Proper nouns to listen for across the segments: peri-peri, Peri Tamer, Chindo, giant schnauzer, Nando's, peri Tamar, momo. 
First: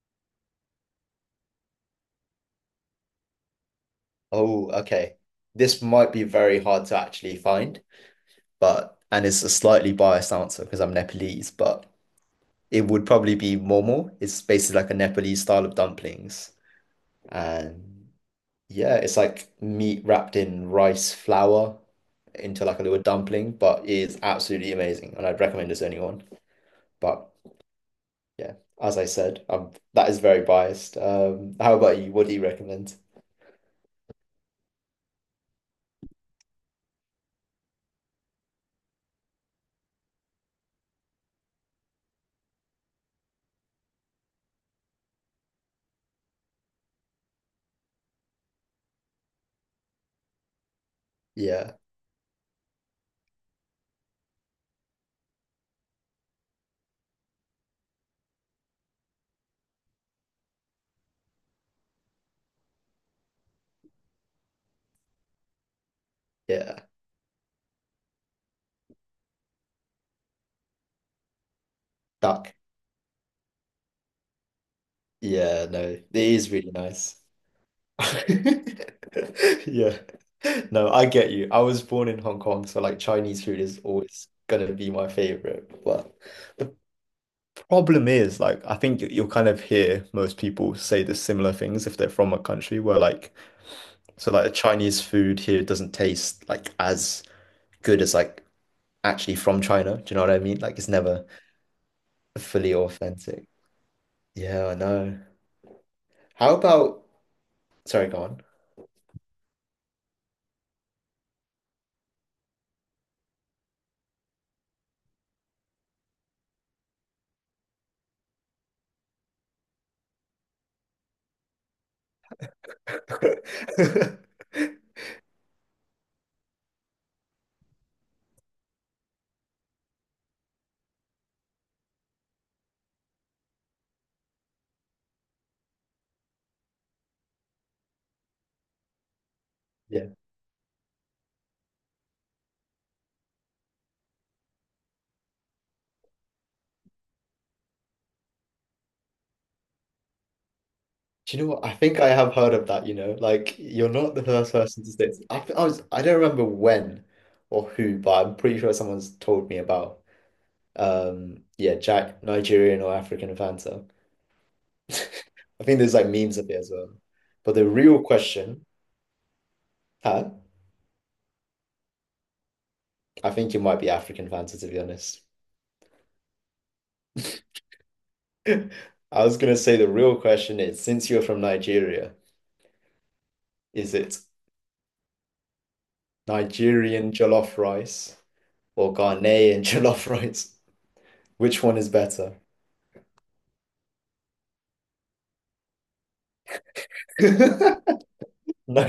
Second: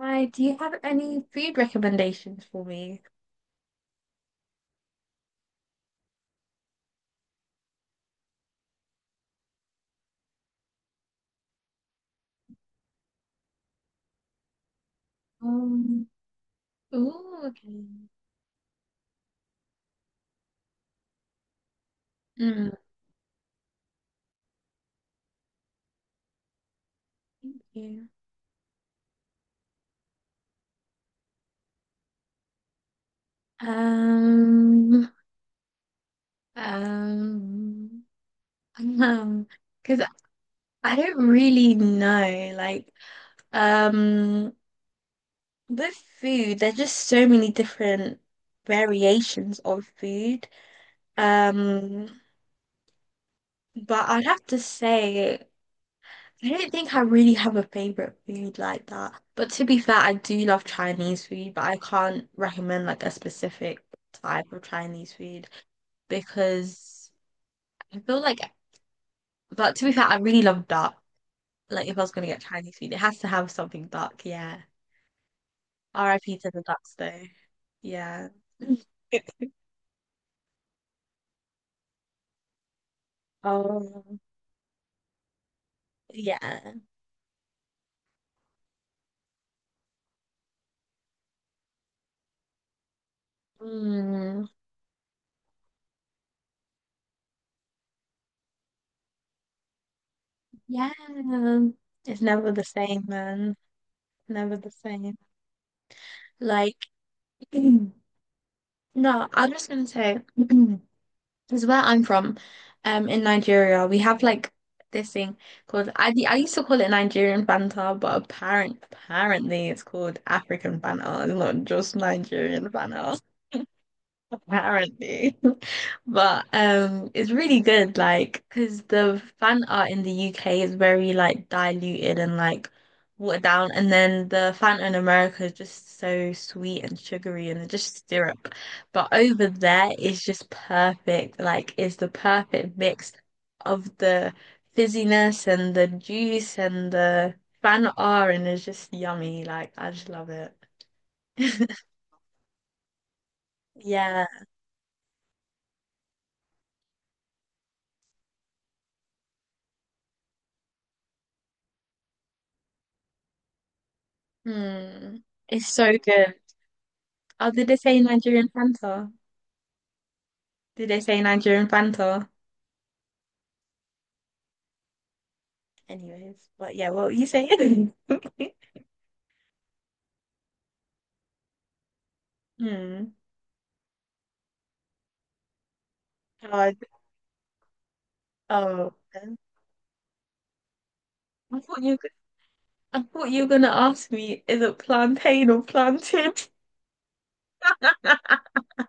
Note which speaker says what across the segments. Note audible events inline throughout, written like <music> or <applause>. Speaker 1: Hi, do you have any food recommendations for me?
Speaker 2: Oh, okay. This might be very hard to actually find, but and it's a slightly biased answer because I'm Nepalese, but it would probably be momo. It's basically like a Nepalese style of
Speaker 1: Um,
Speaker 2: dumplings.
Speaker 1: Ooh, okay.
Speaker 2: And yeah, it's like meat wrapped in rice flour into
Speaker 1: Mm,
Speaker 2: like a little dumpling, but it is absolutely amazing. And I'd recommend this to anyone. But
Speaker 1: thank you.
Speaker 2: yeah, as I said, that is very biased. How about you? What do you recommend?
Speaker 1: Um, um, <laughs> um, because I don't really know. Um, with food, there's just so many different variations of food.
Speaker 2: Yeah,
Speaker 1: Um, but I'd have to say. I don't think I really have a favorite food like that. But to be fair, I do love Chinese food, but I can't recommend like a specific type of Chinese food
Speaker 2: yeah.
Speaker 1: because I feel like, but to be fair, I really love duck. Like if I was gonna get
Speaker 2: Duck.
Speaker 1: Chinese food, it has to have something duck. Yeah.
Speaker 2: Yeah, no, it
Speaker 1: RIP to
Speaker 2: is
Speaker 1: the
Speaker 2: really
Speaker 1: ducks
Speaker 2: nice.
Speaker 1: though. Yeah.
Speaker 2: <laughs>
Speaker 1: <laughs>
Speaker 2: Yeah. No, I get you. I was born in Hong Kong, so like Chinese food is
Speaker 1: Oh,
Speaker 2: always gonna be my favorite. But
Speaker 1: yeah.
Speaker 2: the problem is, like, I think you'll kind of hear most people say the similar things if they're from a country where like, so
Speaker 1: Mm,
Speaker 2: like the Chinese food here doesn't taste like as good as like actually from China. Do you know what I mean? Like, it's
Speaker 1: yeah.
Speaker 2: never
Speaker 1: It's never the
Speaker 2: fully
Speaker 1: same,
Speaker 2: authentic.
Speaker 1: man. Never
Speaker 2: Yeah,
Speaker 1: the
Speaker 2: I
Speaker 1: same.
Speaker 2: know. How
Speaker 1: Like,
Speaker 2: about,
Speaker 1: <clears throat>
Speaker 2: sorry, go
Speaker 1: no, I was just gonna say, <clears throat> because where I'm from, in Nigeria, we have like this thing called I used to call it Nigerian banter, but apparently it's called African banter. It's not just Nigerian banter
Speaker 2: on.
Speaker 1: apparently. <laughs> But it's really good like because the fan art in the UK is very like diluted and like watered down, and then the fan art in America is just so sweet and sugary and just syrup. But over there
Speaker 2: <laughs> Yeah.
Speaker 1: it's just perfect. Like it's the perfect mix of the fizziness and the juice and the fan art, and it's just yummy. Like I just love it.
Speaker 2: Do you know what? I
Speaker 1: <laughs>
Speaker 2: think I have heard of that, you know, like you're not the
Speaker 1: Yeah.
Speaker 2: first person to say it. I, think I was I don't remember when or who, but I'm pretty sure someone's told me about yeah, Jack Nigerian or African Fanta. <laughs>
Speaker 1: Hmm.
Speaker 2: I
Speaker 1: It's
Speaker 2: think
Speaker 1: so
Speaker 2: there's like
Speaker 1: good.
Speaker 2: memes of it as well.
Speaker 1: Oh,
Speaker 2: But
Speaker 1: did
Speaker 2: the
Speaker 1: they say
Speaker 2: real
Speaker 1: Nigerian
Speaker 2: question,
Speaker 1: Fanta?
Speaker 2: huh?
Speaker 1: Did they say Nigerian Fanta?
Speaker 2: I think it might be African Fanta to be honest. <laughs>
Speaker 1: Anyways, but yeah, what were you saying? <laughs>
Speaker 2: I was gonna say the real question is, since you're from Nigeria,
Speaker 1: Hmm.
Speaker 2: is it
Speaker 1: God.
Speaker 2: Nigerian jollof rice
Speaker 1: Oh,
Speaker 2: or
Speaker 1: okay.
Speaker 2: Ghanaian <laughs> jollof rice?
Speaker 1: I
Speaker 2: Which one
Speaker 1: thought
Speaker 2: is
Speaker 1: you.
Speaker 2: better?
Speaker 1: I thought you were gonna ask me, is it plantain or plantain?
Speaker 2: <laughs>
Speaker 1: <laughs>
Speaker 2: No,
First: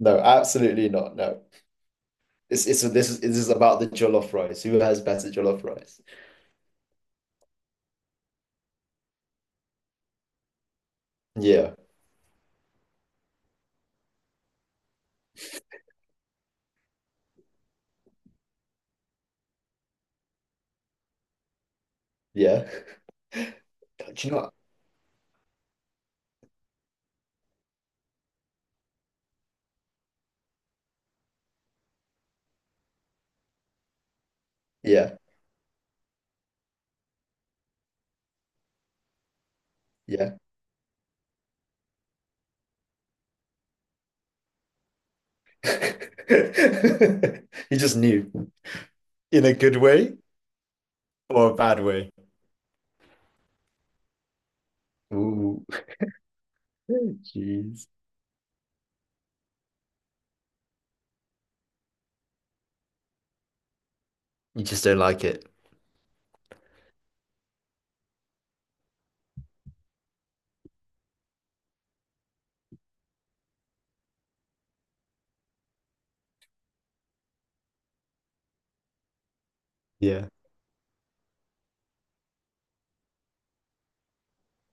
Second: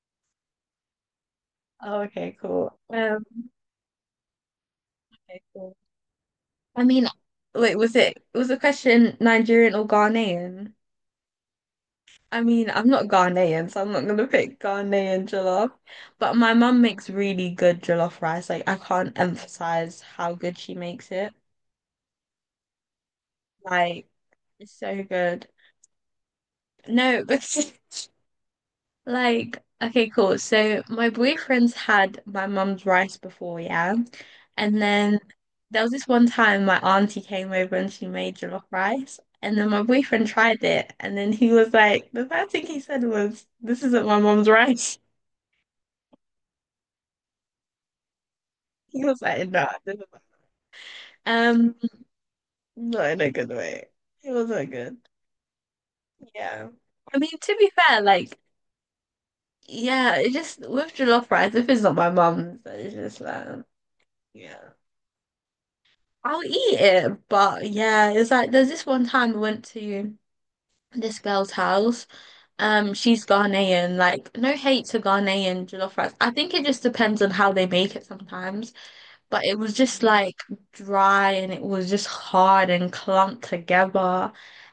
Speaker 2: no, absolutely not. No,
Speaker 1: Oh, okay,
Speaker 2: it's
Speaker 1: cool.
Speaker 2: it's this is about the jollof rice. Who has better
Speaker 1: Okay,
Speaker 2: jollof
Speaker 1: cool.
Speaker 2: rice?
Speaker 1: I mean, wait, was the question Nigerian or Ghanaian?
Speaker 2: Yeah,
Speaker 1: I mean, I'm not Ghanaian, so I'm not gonna pick Ghanaian jollof. But my mum makes really good jollof rice. Like I can't emphasize how good she makes it.
Speaker 2: yeah.
Speaker 1: Like
Speaker 2: Do you know what?
Speaker 1: it's so good. No, <laughs> because like okay, cool. So my boyfriend's had my mum's rice before, yeah. And
Speaker 2: Yeah,
Speaker 1: then there was this one time my auntie came over and she made jollof rice. And then my boyfriend
Speaker 2: yeah.
Speaker 1: tried it, and then he was like, the first thing he said was, "This isn't my mum's rice."
Speaker 2: <laughs> You just knew.
Speaker 1: He was
Speaker 2: In
Speaker 1: like,
Speaker 2: a
Speaker 1: no,
Speaker 2: good
Speaker 1: this is
Speaker 2: way or a
Speaker 1: um,
Speaker 2: bad way?
Speaker 1: not in a good way. It wasn't good.
Speaker 2: Ooh,
Speaker 1: Yeah. I mean, to be
Speaker 2: jeez.
Speaker 1: fair, like, yeah, it just with jollof rice, if it's not my mum's, it's just like,
Speaker 2: You
Speaker 1: yeah,
Speaker 2: just don't like it.
Speaker 1: I'll eat it. But yeah, it's like there's this one time I went to this girl's house. She's Ghanaian. Like, no hate to Ghanaian jollof rice. I think it just depends on how they make it sometimes. But it was just
Speaker 2: Yeah.
Speaker 1: like dry, and it was just hard and clumped together.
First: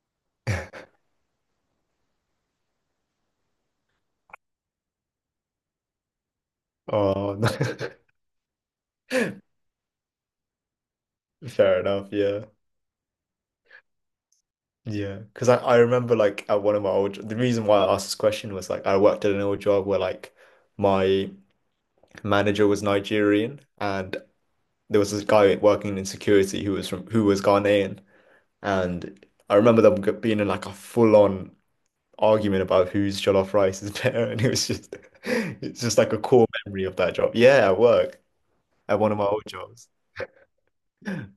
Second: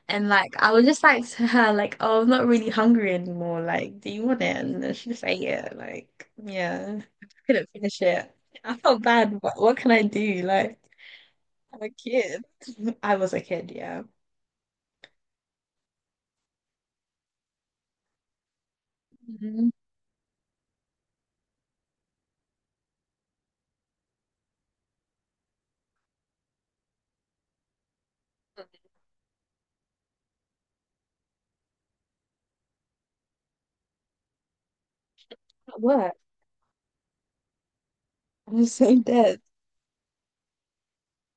Speaker 1: And like I was just like <laughs> to her, like, oh, I'm not really hungry anymore. Like, do you want it? And then she just ate it. Like, yeah, I
Speaker 2: Oh,
Speaker 1: just
Speaker 2: no.
Speaker 1: couldn't finish it. I felt bad, but what can I do? Like,
Speaker 2: <laughs> Fair
Speaker 1: I'm a
Speaker 2: enough.
Speaker 1: kid.
Speaker 2: Yeah.
Speaker 1: <laughs> I was a kid, yeah.
Speaker 2: Yeah. Because I remember like at one of my old, the reason why I asked this question was like I worked at an old
Speaker 1: Mhm.
Speaker 2: job where like my manager was Nigerian, and there was this guy working in security who was from who was Ghanaian, and I remember being in like a full-on argument about whose jollof rice is <laughs> better, and it was just <laughs>
Speaker 1: At
Speaker 2: it's just like
Speaker 1: work,
Speaker 2: a core memory of that job. Yeah, at work
Speaker 1: I'm so
Speaker 2: at one of my
Speaker 1: dead.
Speaker 2: old jobs,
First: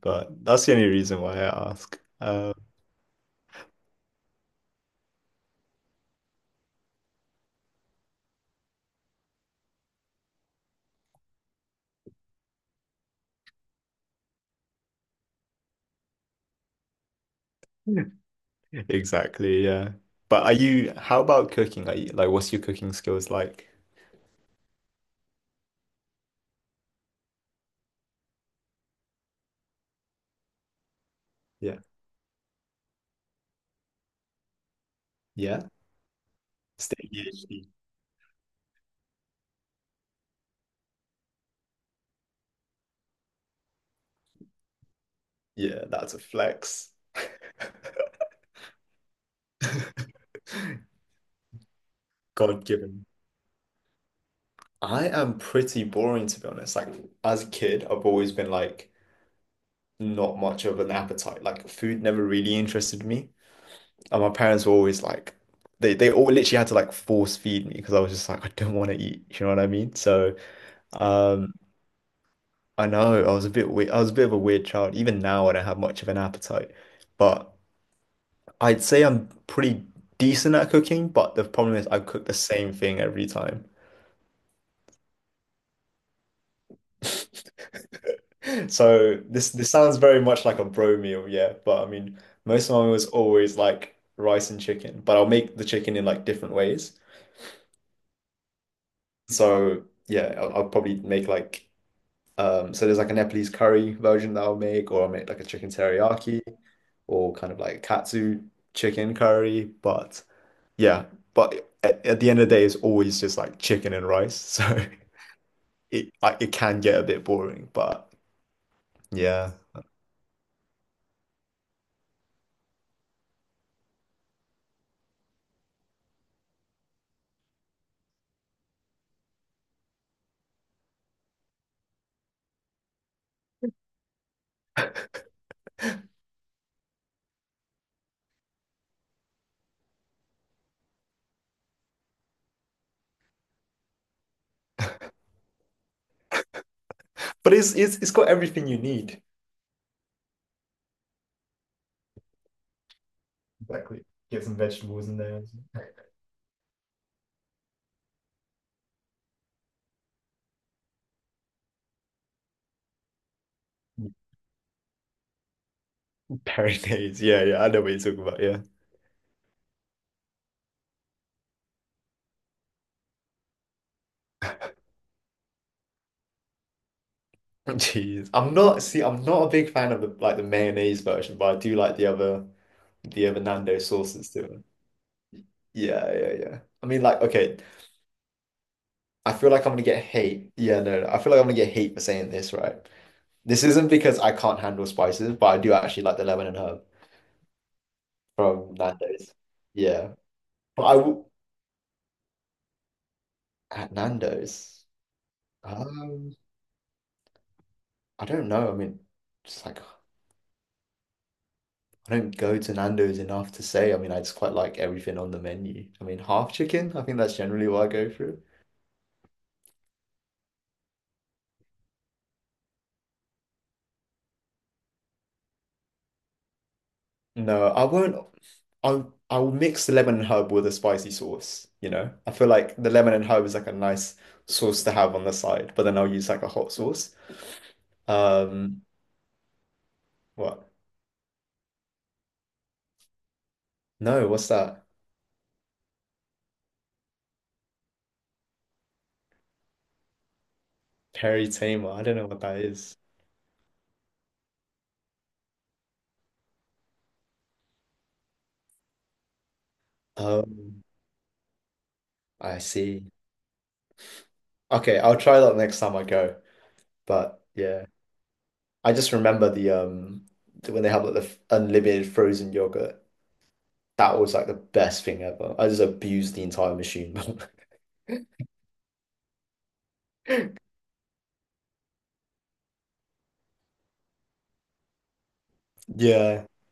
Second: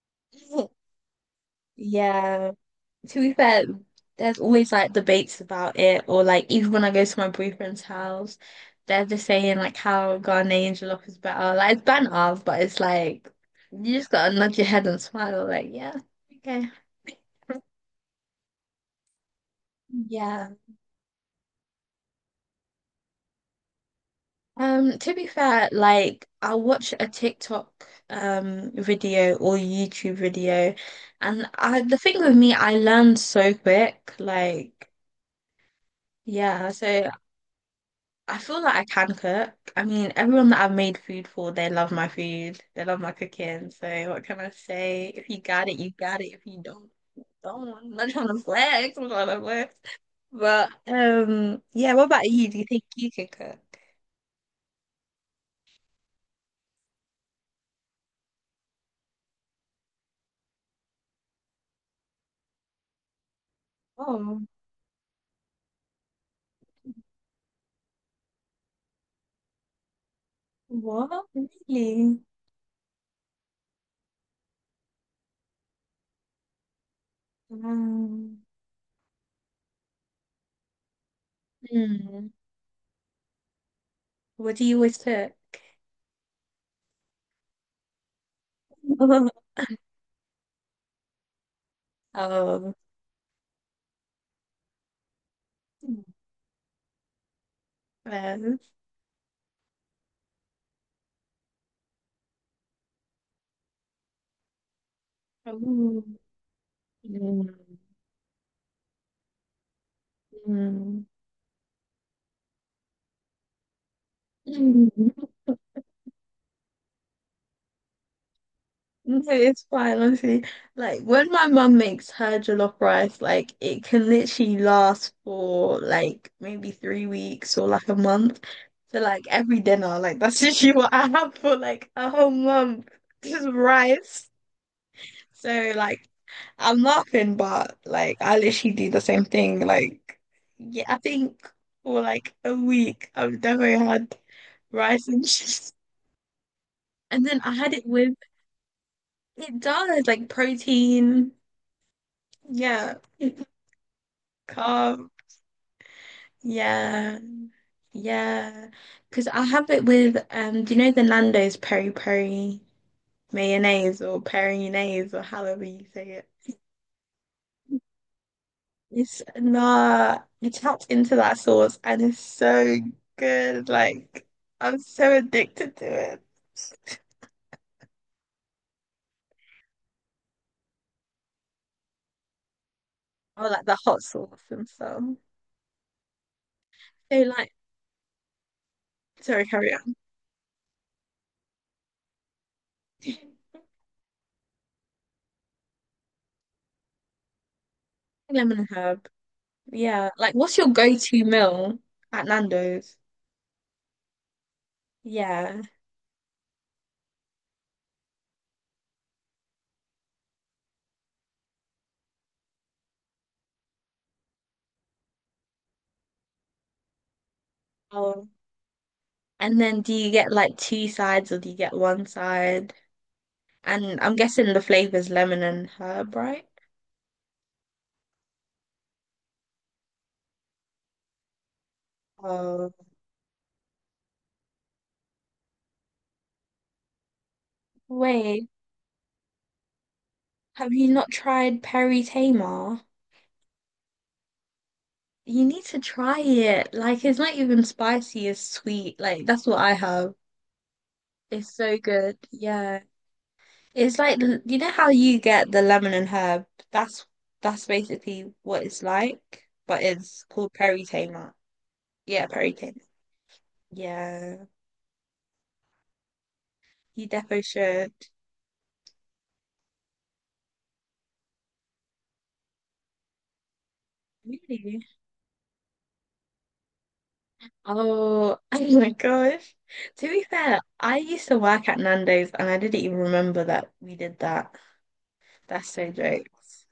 Speaker 2: but that's the only
Speaker 1: <laughs>
Speaker 2: reason why I ask.
Speaker 1: Yeah. To be fair, there's always like debates about it, or like even when I go to my boyfriend's house, they're just saying like how Ghanaian jollof is better. Like it's banter, but it's like you just gotta nod your head and smile. Like yeah, okay,
Speaker 2: <laughs> Exactly, yeah. But
Speaker 1: yeah.
Speaker 2: are you? How about cooking? Are you like? What's your cooking skills like?
Speaker 1: To be fair, like I watch a TikTok video or YouTube video, and
Speaker 2: Yeah,
Speaker 1: I the thing with me, I learn so quick. Like
Speaker 2: yeah.
Speaker 1: yeah,
Speaker 2: Stay
Speaker 1: so
Speaker 2: PhD.
Speaker 1: I feel like I can cook. I mean, everyone that I've made food for, they love my food. They love my cooking. So what can I say? If you got it,
Speaker 2: Yeah,
Speaker 1: you
Speaker 2: that's a
Speaker 1: got it. If you don't,
Speaker 2: flex.
Speaker 1: you don't. I'm not trying to flex. I'm not trying to flex.
Speaker 2: <laughs>
Speaker 1: But yeah. What about you? Do you
Speaker 2: God
Speaker 1: think
Speaker 2: given.
Speaker 1: you can cook?
Speaker 2: I am pretty boring to be honest. Like as a kid, I've always been like not much of an appetite. Like food never really interested me. And my
Speaker 1: Oh,
Speaker 2: parents were always like they all literally had to like force feed me because I was just like I don't want to eat. You know what I mean? So
Speaker 1: what?
Speaker 2: um
Speaker 1: Really?
Speaker 2: I know I was a bit weird. I was a bit of a weird child. Even now I don't have much of an appetite. But
Speaker 1: Um,
Speaker 2: I'd say I'm pretty decent at cooking, but the problem is I cook
Speaker 1: hmm.
Speaker 2: the same thing every time.
Speaker 1: What do you always cook?
Speaker 2: <laughs> So this
Speaker 1: <laughs>
Speaker 2: this sounds very much like a bro meal, yeah. But I mean, most
Speaker 1: Oh,
Speaker 2: of mine was always like rice and chicken, but I'll make the chicken in like different ways.
Speaker 1: yes.
Speaker 2: So yeah, I'll probably make like so there's like a Nepalese curry version that I'll make, or I'll make like a chicken
Speaker 1: Oh.
Speaker 2: teriyaki, or
Speaker 1: Mm.
Speaker 2: kind of like katsu chicken curry. But yeah, but at the end of the day, it's always just like chicken and rice. <laughs> So
Speaker 1: Mm. <laughs>
Speaker 2: it like it can get a bit boring, but
Speaker 1: No,
Speaker 2: yeah,
Speaker 1: it's fine, honestly. Like when my mum makes her jollof rice, like it can literally last for like maybe three weeks or like a month. So like every dinner, like that's <laughs> literally what I have for like a whole month. Just rice. So like I'm laughing, but like I literally do the same thing. Like yeah, I think for like a week I've never had rice and <laughs> cheese. And then I
Speaker 2: but
Speaker 1: had
Speaker 2: it's
Speaker 1: it
Speaker 2: it's it's
Speaker 1: with
Speaker 2: got everything you need.
Speaker 1: it does like protein. Yeah. <laughs>
Speaker 2: Exactly. Get some vegetables
Speaker 1: Calm.
Speaker 2: in there. <laughs>
Speaker 1: Yeah. Yeah. Because I have it with, do you know the Nando's peri peri mayonnaise or peri-nase or however you say it?
Speaker 2: Mayonnaise, yeah, yeah, I know what you're talking about, yeah.
Speaker 1: It's nah, you tapped into that sauce and it's so good. Like, I'm so addicted to it.
Speaker 2: <laughs> Jeez, I'm not, see, I'm not a big fan of the like the mayonnaise version, but I do like the other
Speaker 1: Or like the
Speaker 2: Nando
Speaker 1: hot
Speaker 2: sauces
Speaker 1: sauce
Speaker 2: to it.
Speaker 1: and stuff.
Speaker 2: Yeah, yeah, yeah. I mean,
Speaker 1: So
Speaker 2: like,
Speaker 1: like,
Speaker 2: okay, I
Speaker 1: sorry,
Speaker 2: feel like
Speaker 1: carry
Speaker 2: I'm gonna
Speaker 1: on.
Speaker 2: get hate. Yeah, no, no, I feel like I'm gonna get hate for saying this, right?
Speaker 1: <laughs>
Speaker 2: This isn't because I can't handle spices, but I do actually like the lemon and herb
Speaker 1: Lemon and
Speaker 2: from
Speaker 1: herb.
Speaker 2: Nando's.
Speaker 1: Yeah.
Speaker 2: Yeah,
Speaker 1: Like, what's your
Speaker 2: but I
Speaker 1: go-to
Speaker 2: w
Speaker 1: meal at Nando's?
Speaker 2: at Nando's,
Speaker 1: Yeah.
Speaker 2: um, I don't know. I mean, just like I don't go to Nando's enough to say. I mean, I just quite like everything on the menu. I mean, half chicken, I think that's generally what I go
Speaker 1: Oh.
Speaker 2: for.
Speaker 1: And then do you get like two sides or do you get one side? And I'm guessing the flavor's lemon and herb, right?
Speaker 2: No, I won't. I I'll mix the lemon and herb with a spicy sauce, you know? I feel
Speaker 1: Oh,
Speaker 2: like the lemon and herb is like a nice sauce to have on the side, but then I'll use like a hot sauce.
Speaker 1: wait,
Speaker 2: Um, what?
Speaker 1: have you not tried peri Tamar?
Speaker 2: No, what's that?
Speaker 1: You need to try it. Like it's not even spicy, it's sweet. Like that's what I have.
Speaker 2: Peri
Speaker 1: It's so
Speaker 2: Tamer. I don't
Speaker 1: good.
Speaker 2: know what that
Speaker 1: Yeah.
Speaker 2: is.
Speaker 1: It's like you know how you get the lemon and herb? That's basically what it's like, but it's called
Speaker 2: Um,
Speaker 1: peri Tamar. Yeah, peri
Speaker 2: I
Speaker 1: Tamar.
Speaker 2: see.
Speaker 1: Yeah.
Speaker 2: Okay, I'll try that next time I go.
Speaker 1: You definitely
Speaker 2: But yeah.
Speaker 1: should.
Speaker 2: I just remember the when they have like the unlimited frozen yogurt. That was like the
Speaker 1: Really?
Speaker 2: best thing ever. I just abused the entire machine. <laughs>
Speaker 1: Oh, <laughs> oh my gosh. To be fair, I used to work at Nando's and I didn't even remember that we did that. That's so
Speaker 2: Yeah,
Speaker 1: jokes.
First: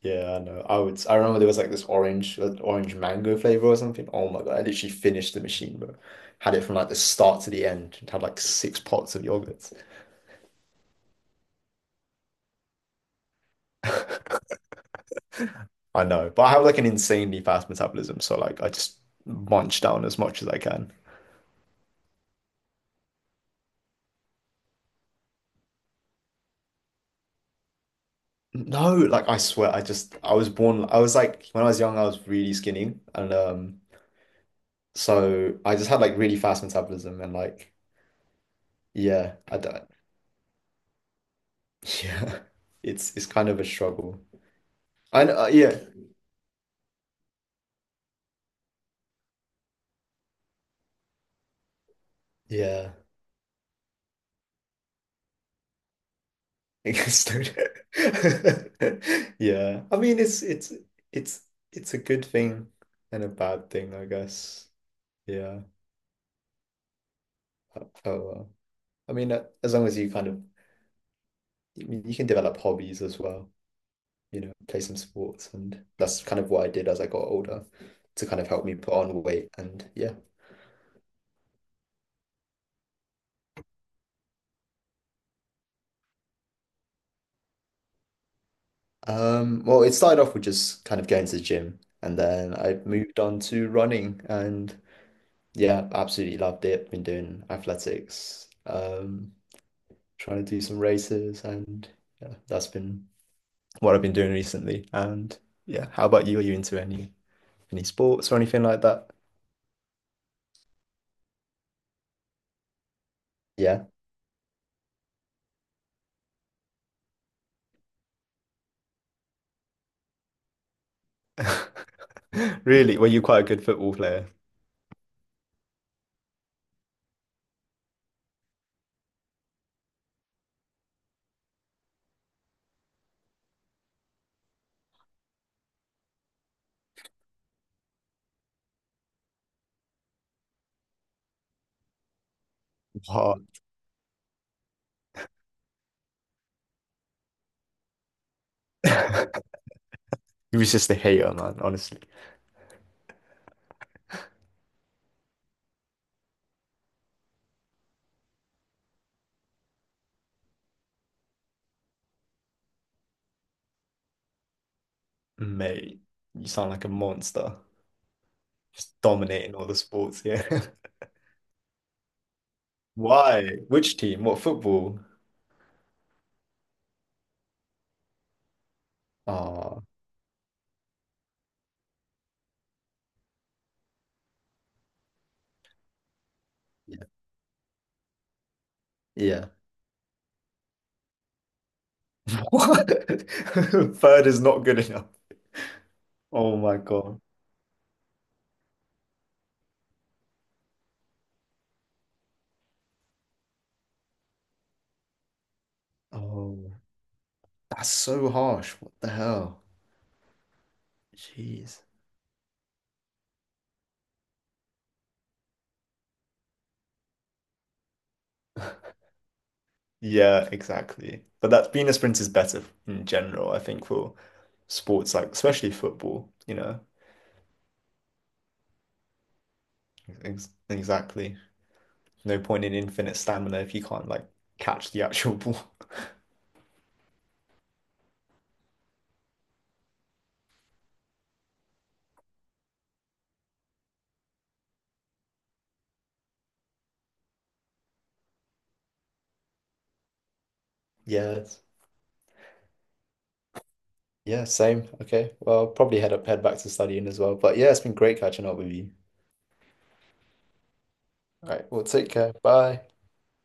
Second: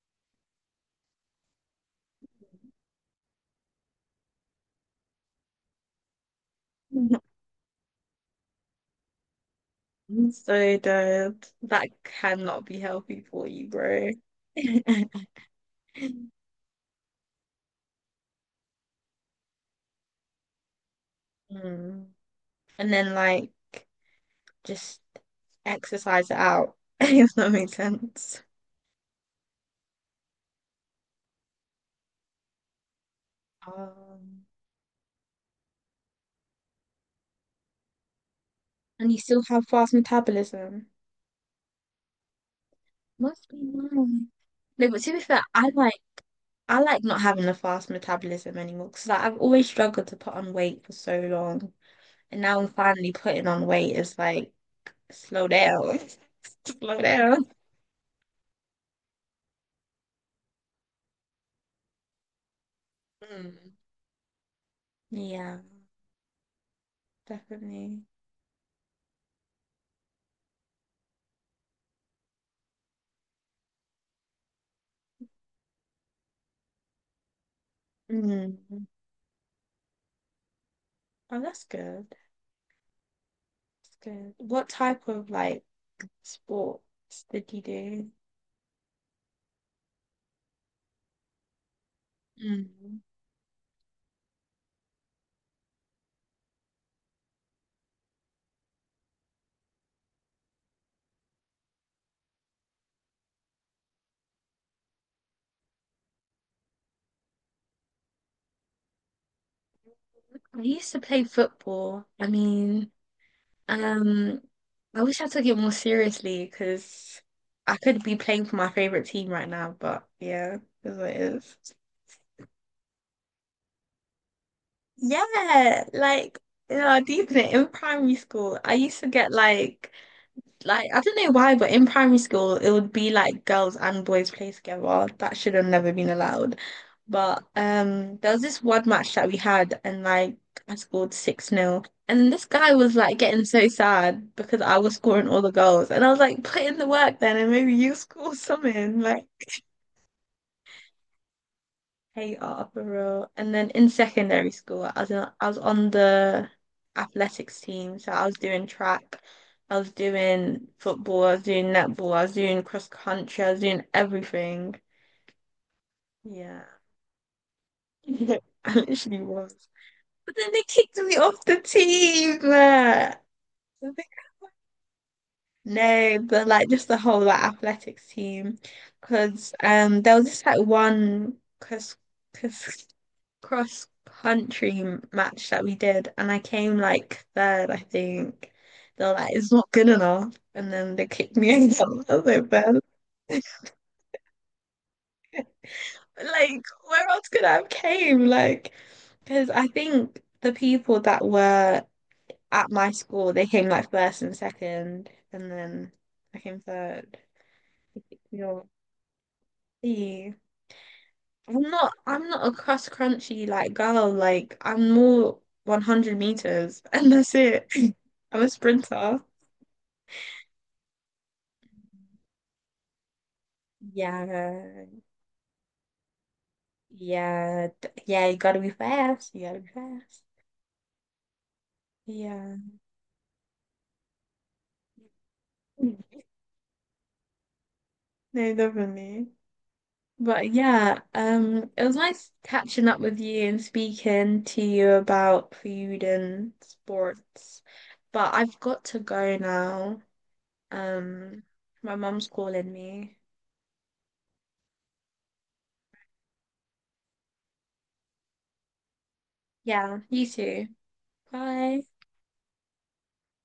Speaker 2: yeah, I know. I would. I remember there was like this orange, orange mango flavor or something. Oh my God, I literally finished the machine, bro. Had it from like the
Speaker 1: <laughs> I'm
Speaker 2: start to the end and had like 6 pots of yogurts.
Speaker 1: so dead. That cannot be healthy for you, bro.
Speaker 2: <laughs>
Speaker 1: <laughs>
Speaker 2: I know, but I have like an insanely fast metabolism, so like I just munch down as much as I can.
Speaker 1: Mm. And then like just exercise it out, <laughs> if that makes sense.
Speaker 2: No, like I swear, I was born. I was like when I was young, I was really skinny, and
Speaker 1: Um,
Speaker 2: so I just had like really fast metabolism, and like
Speaker 1: and you
Speaker 2: yeah,
Speaker 1: still
Speaker 2: I
Speaker 1: have
Speaker 2: don't.
Speaker 1: fast metabolism.
Speaker 2: <laughs> Yeah, it's
Speaker 1: Must
Speaker 2: kind
Speaker 1: be
Speaker 2: of a
Speaker 1: nice.
Speaker 2: struggle.
Speaker 1: No, but to be
Speaker 2: I know,
Speaker 1: fair,
Speaker 2: yeah,
Speaker 1: I like not having a fast metabolism anymore because like, I've always struggled to put on weight for so long, and now I'm
Speaker 2: yeah.
Speaker 1: finally putting on weight. It's like slow down, <laughs>
Speaker 2: <laughs> I
Speaker 1: slow
Speaker 2: guess
Speaker 1: down.
Speaker 2: <laughs> Yeah, I mean it's it's a good thing and a bad
Speaker 1: Mm.
Speaker 2: thing, I guess.
Speaker 1: Yeah,
Speaker 2: Yeah. Oh
Speaker 1: definitely.
Speaker 2: well. I mean, as long as you kind of you can develop hobbies as well. You know, play some sports. And that's kind of what I did as I got older to kind of
Speaker 1: Mm.
Speaker 2: help me put on weight. And yeah.
Speaker 1: Oh, that's good. That's good. What type of like sports did you do?
Speaker 2: Well, it started off with just kind of going to the gym and then I
Speaker 1: Mm.
Speaker 2: moved on to running and yeah, absolutely loved it. Been doing athletics, trying to do some races and yeah, that's been what I've been doing recently. And yeah, how about you? Are you into any sports or anything like that?
Speaker 1: I used to play football. I mean.
Speaker 2: Yeah.
Speaker 1: Um, I wish I took it more seriously because I could be playing for my favorite team right now, but yeah, it is what it is.
Speaker 2: <laughs> Really? Were you quite a good football player?
Speaker 1: Yeah, like, you know, deep in it, in primary school, I used to get like I don't know why, but in primary school it would be like girls and boys play together. That should have never been allowed. But there was this one match that we had, and like I scored 6 nil. And this guy was like
Speaker 2: What?
Speaker 1: getting so sad because I was scoring all the goals. And I was like, put in the work then and maybe you <laughs> score something. Like
Speaker 2: <laughs> He was just a hater, man, honestly.
Speaker 1: Hey Attleboro. And then in secondary school, I was on the athletics team. So I was doing track, I was doing football, I was doing netball, I was doing cross country, I was doing everything.
Speaker 2: Mate, you
Speaker 1: Yeah.
Speaker 2: sound like a monster.
Speaker 1: <laughs> I
Speaker 2: Just
Speaker 1: literally was.
Speaker 2: dominating all the sports,
Speaker 1: But then
Speaker 2: yeah.
Speaker 1: they
Speaker 2: <laughs>
Speaker 1: kicked me off the team. I
Speaker 2: Why? Which
Speaker 1: think
Speaker 2: team? What football?
Speaker 1: No, but like just the whole like athletics team, because
Speaker 2: Ah,
Speaker 1: there was this like one cross cross country match that we did, and I came
Speaker 2: yeah.
Speaker 1: like third, I think. They're like,
Speaker 2: Yeah.
Speaker 1: it's not good enough, and then they kicked me out. <laughs> I was like,
Speaker 2: <laughs>
Speaker 1: "Well,"
Speaker 2: What? <laughs> Third is not good enough. Oh
Speaker 1: like
Speaker 2: my
Speaker 1: where
Speaker 2: God.
Speaker 1: else could I have came? Like, because I think the people that were at my school, they came like first and second, and then I came
Speaker 2: Oh,
Speaker 1: third.
Speaker 2: that's so
Speaker 1: You know.
Speaker 2: harsh. What the hell?
Speaker 1: Yeah.
Speaker 2: Jeez.
Speaker 1: I'm not a cross crunchy like girl. Like I'm more 100 meters <laughs> and that's it. <laughs> I'm a
Speaker 2: <laughs>
Speaker 1: sprinter.
Speaker 2: Yeah, exactly. But that being a sprint is better in general, I think, for
Speaker 1: Yeah.
Speaker 2: sports like especially football, you know.
Speaker 1: Yeah. Yeah, you gotta be fast. You gotta be fast.
Speaker 2: Ex Exactly. No
Speaker 1: Yeah.
Speaker 2: point in infinite stamina if you can't like catch the actual ball. <laughs>
Speaker 1: Mm. No, definitely. But yeah, it was nice catching up with you and speaking to you about food and sports. But I've got to go now. Um,
Speaker 2: Yeah,
Speaker 1: my mum's calling me.
Speaker 2: yeah, same. Okay. Well, I'll probably head up, head back to studying as well. But yeah, it's been great catching up with you.
Speaker 1: Yeah, you too.
Speaker 2: All right.
Speaker 1: Bye.
Speaker 2: Well, take care. Bye.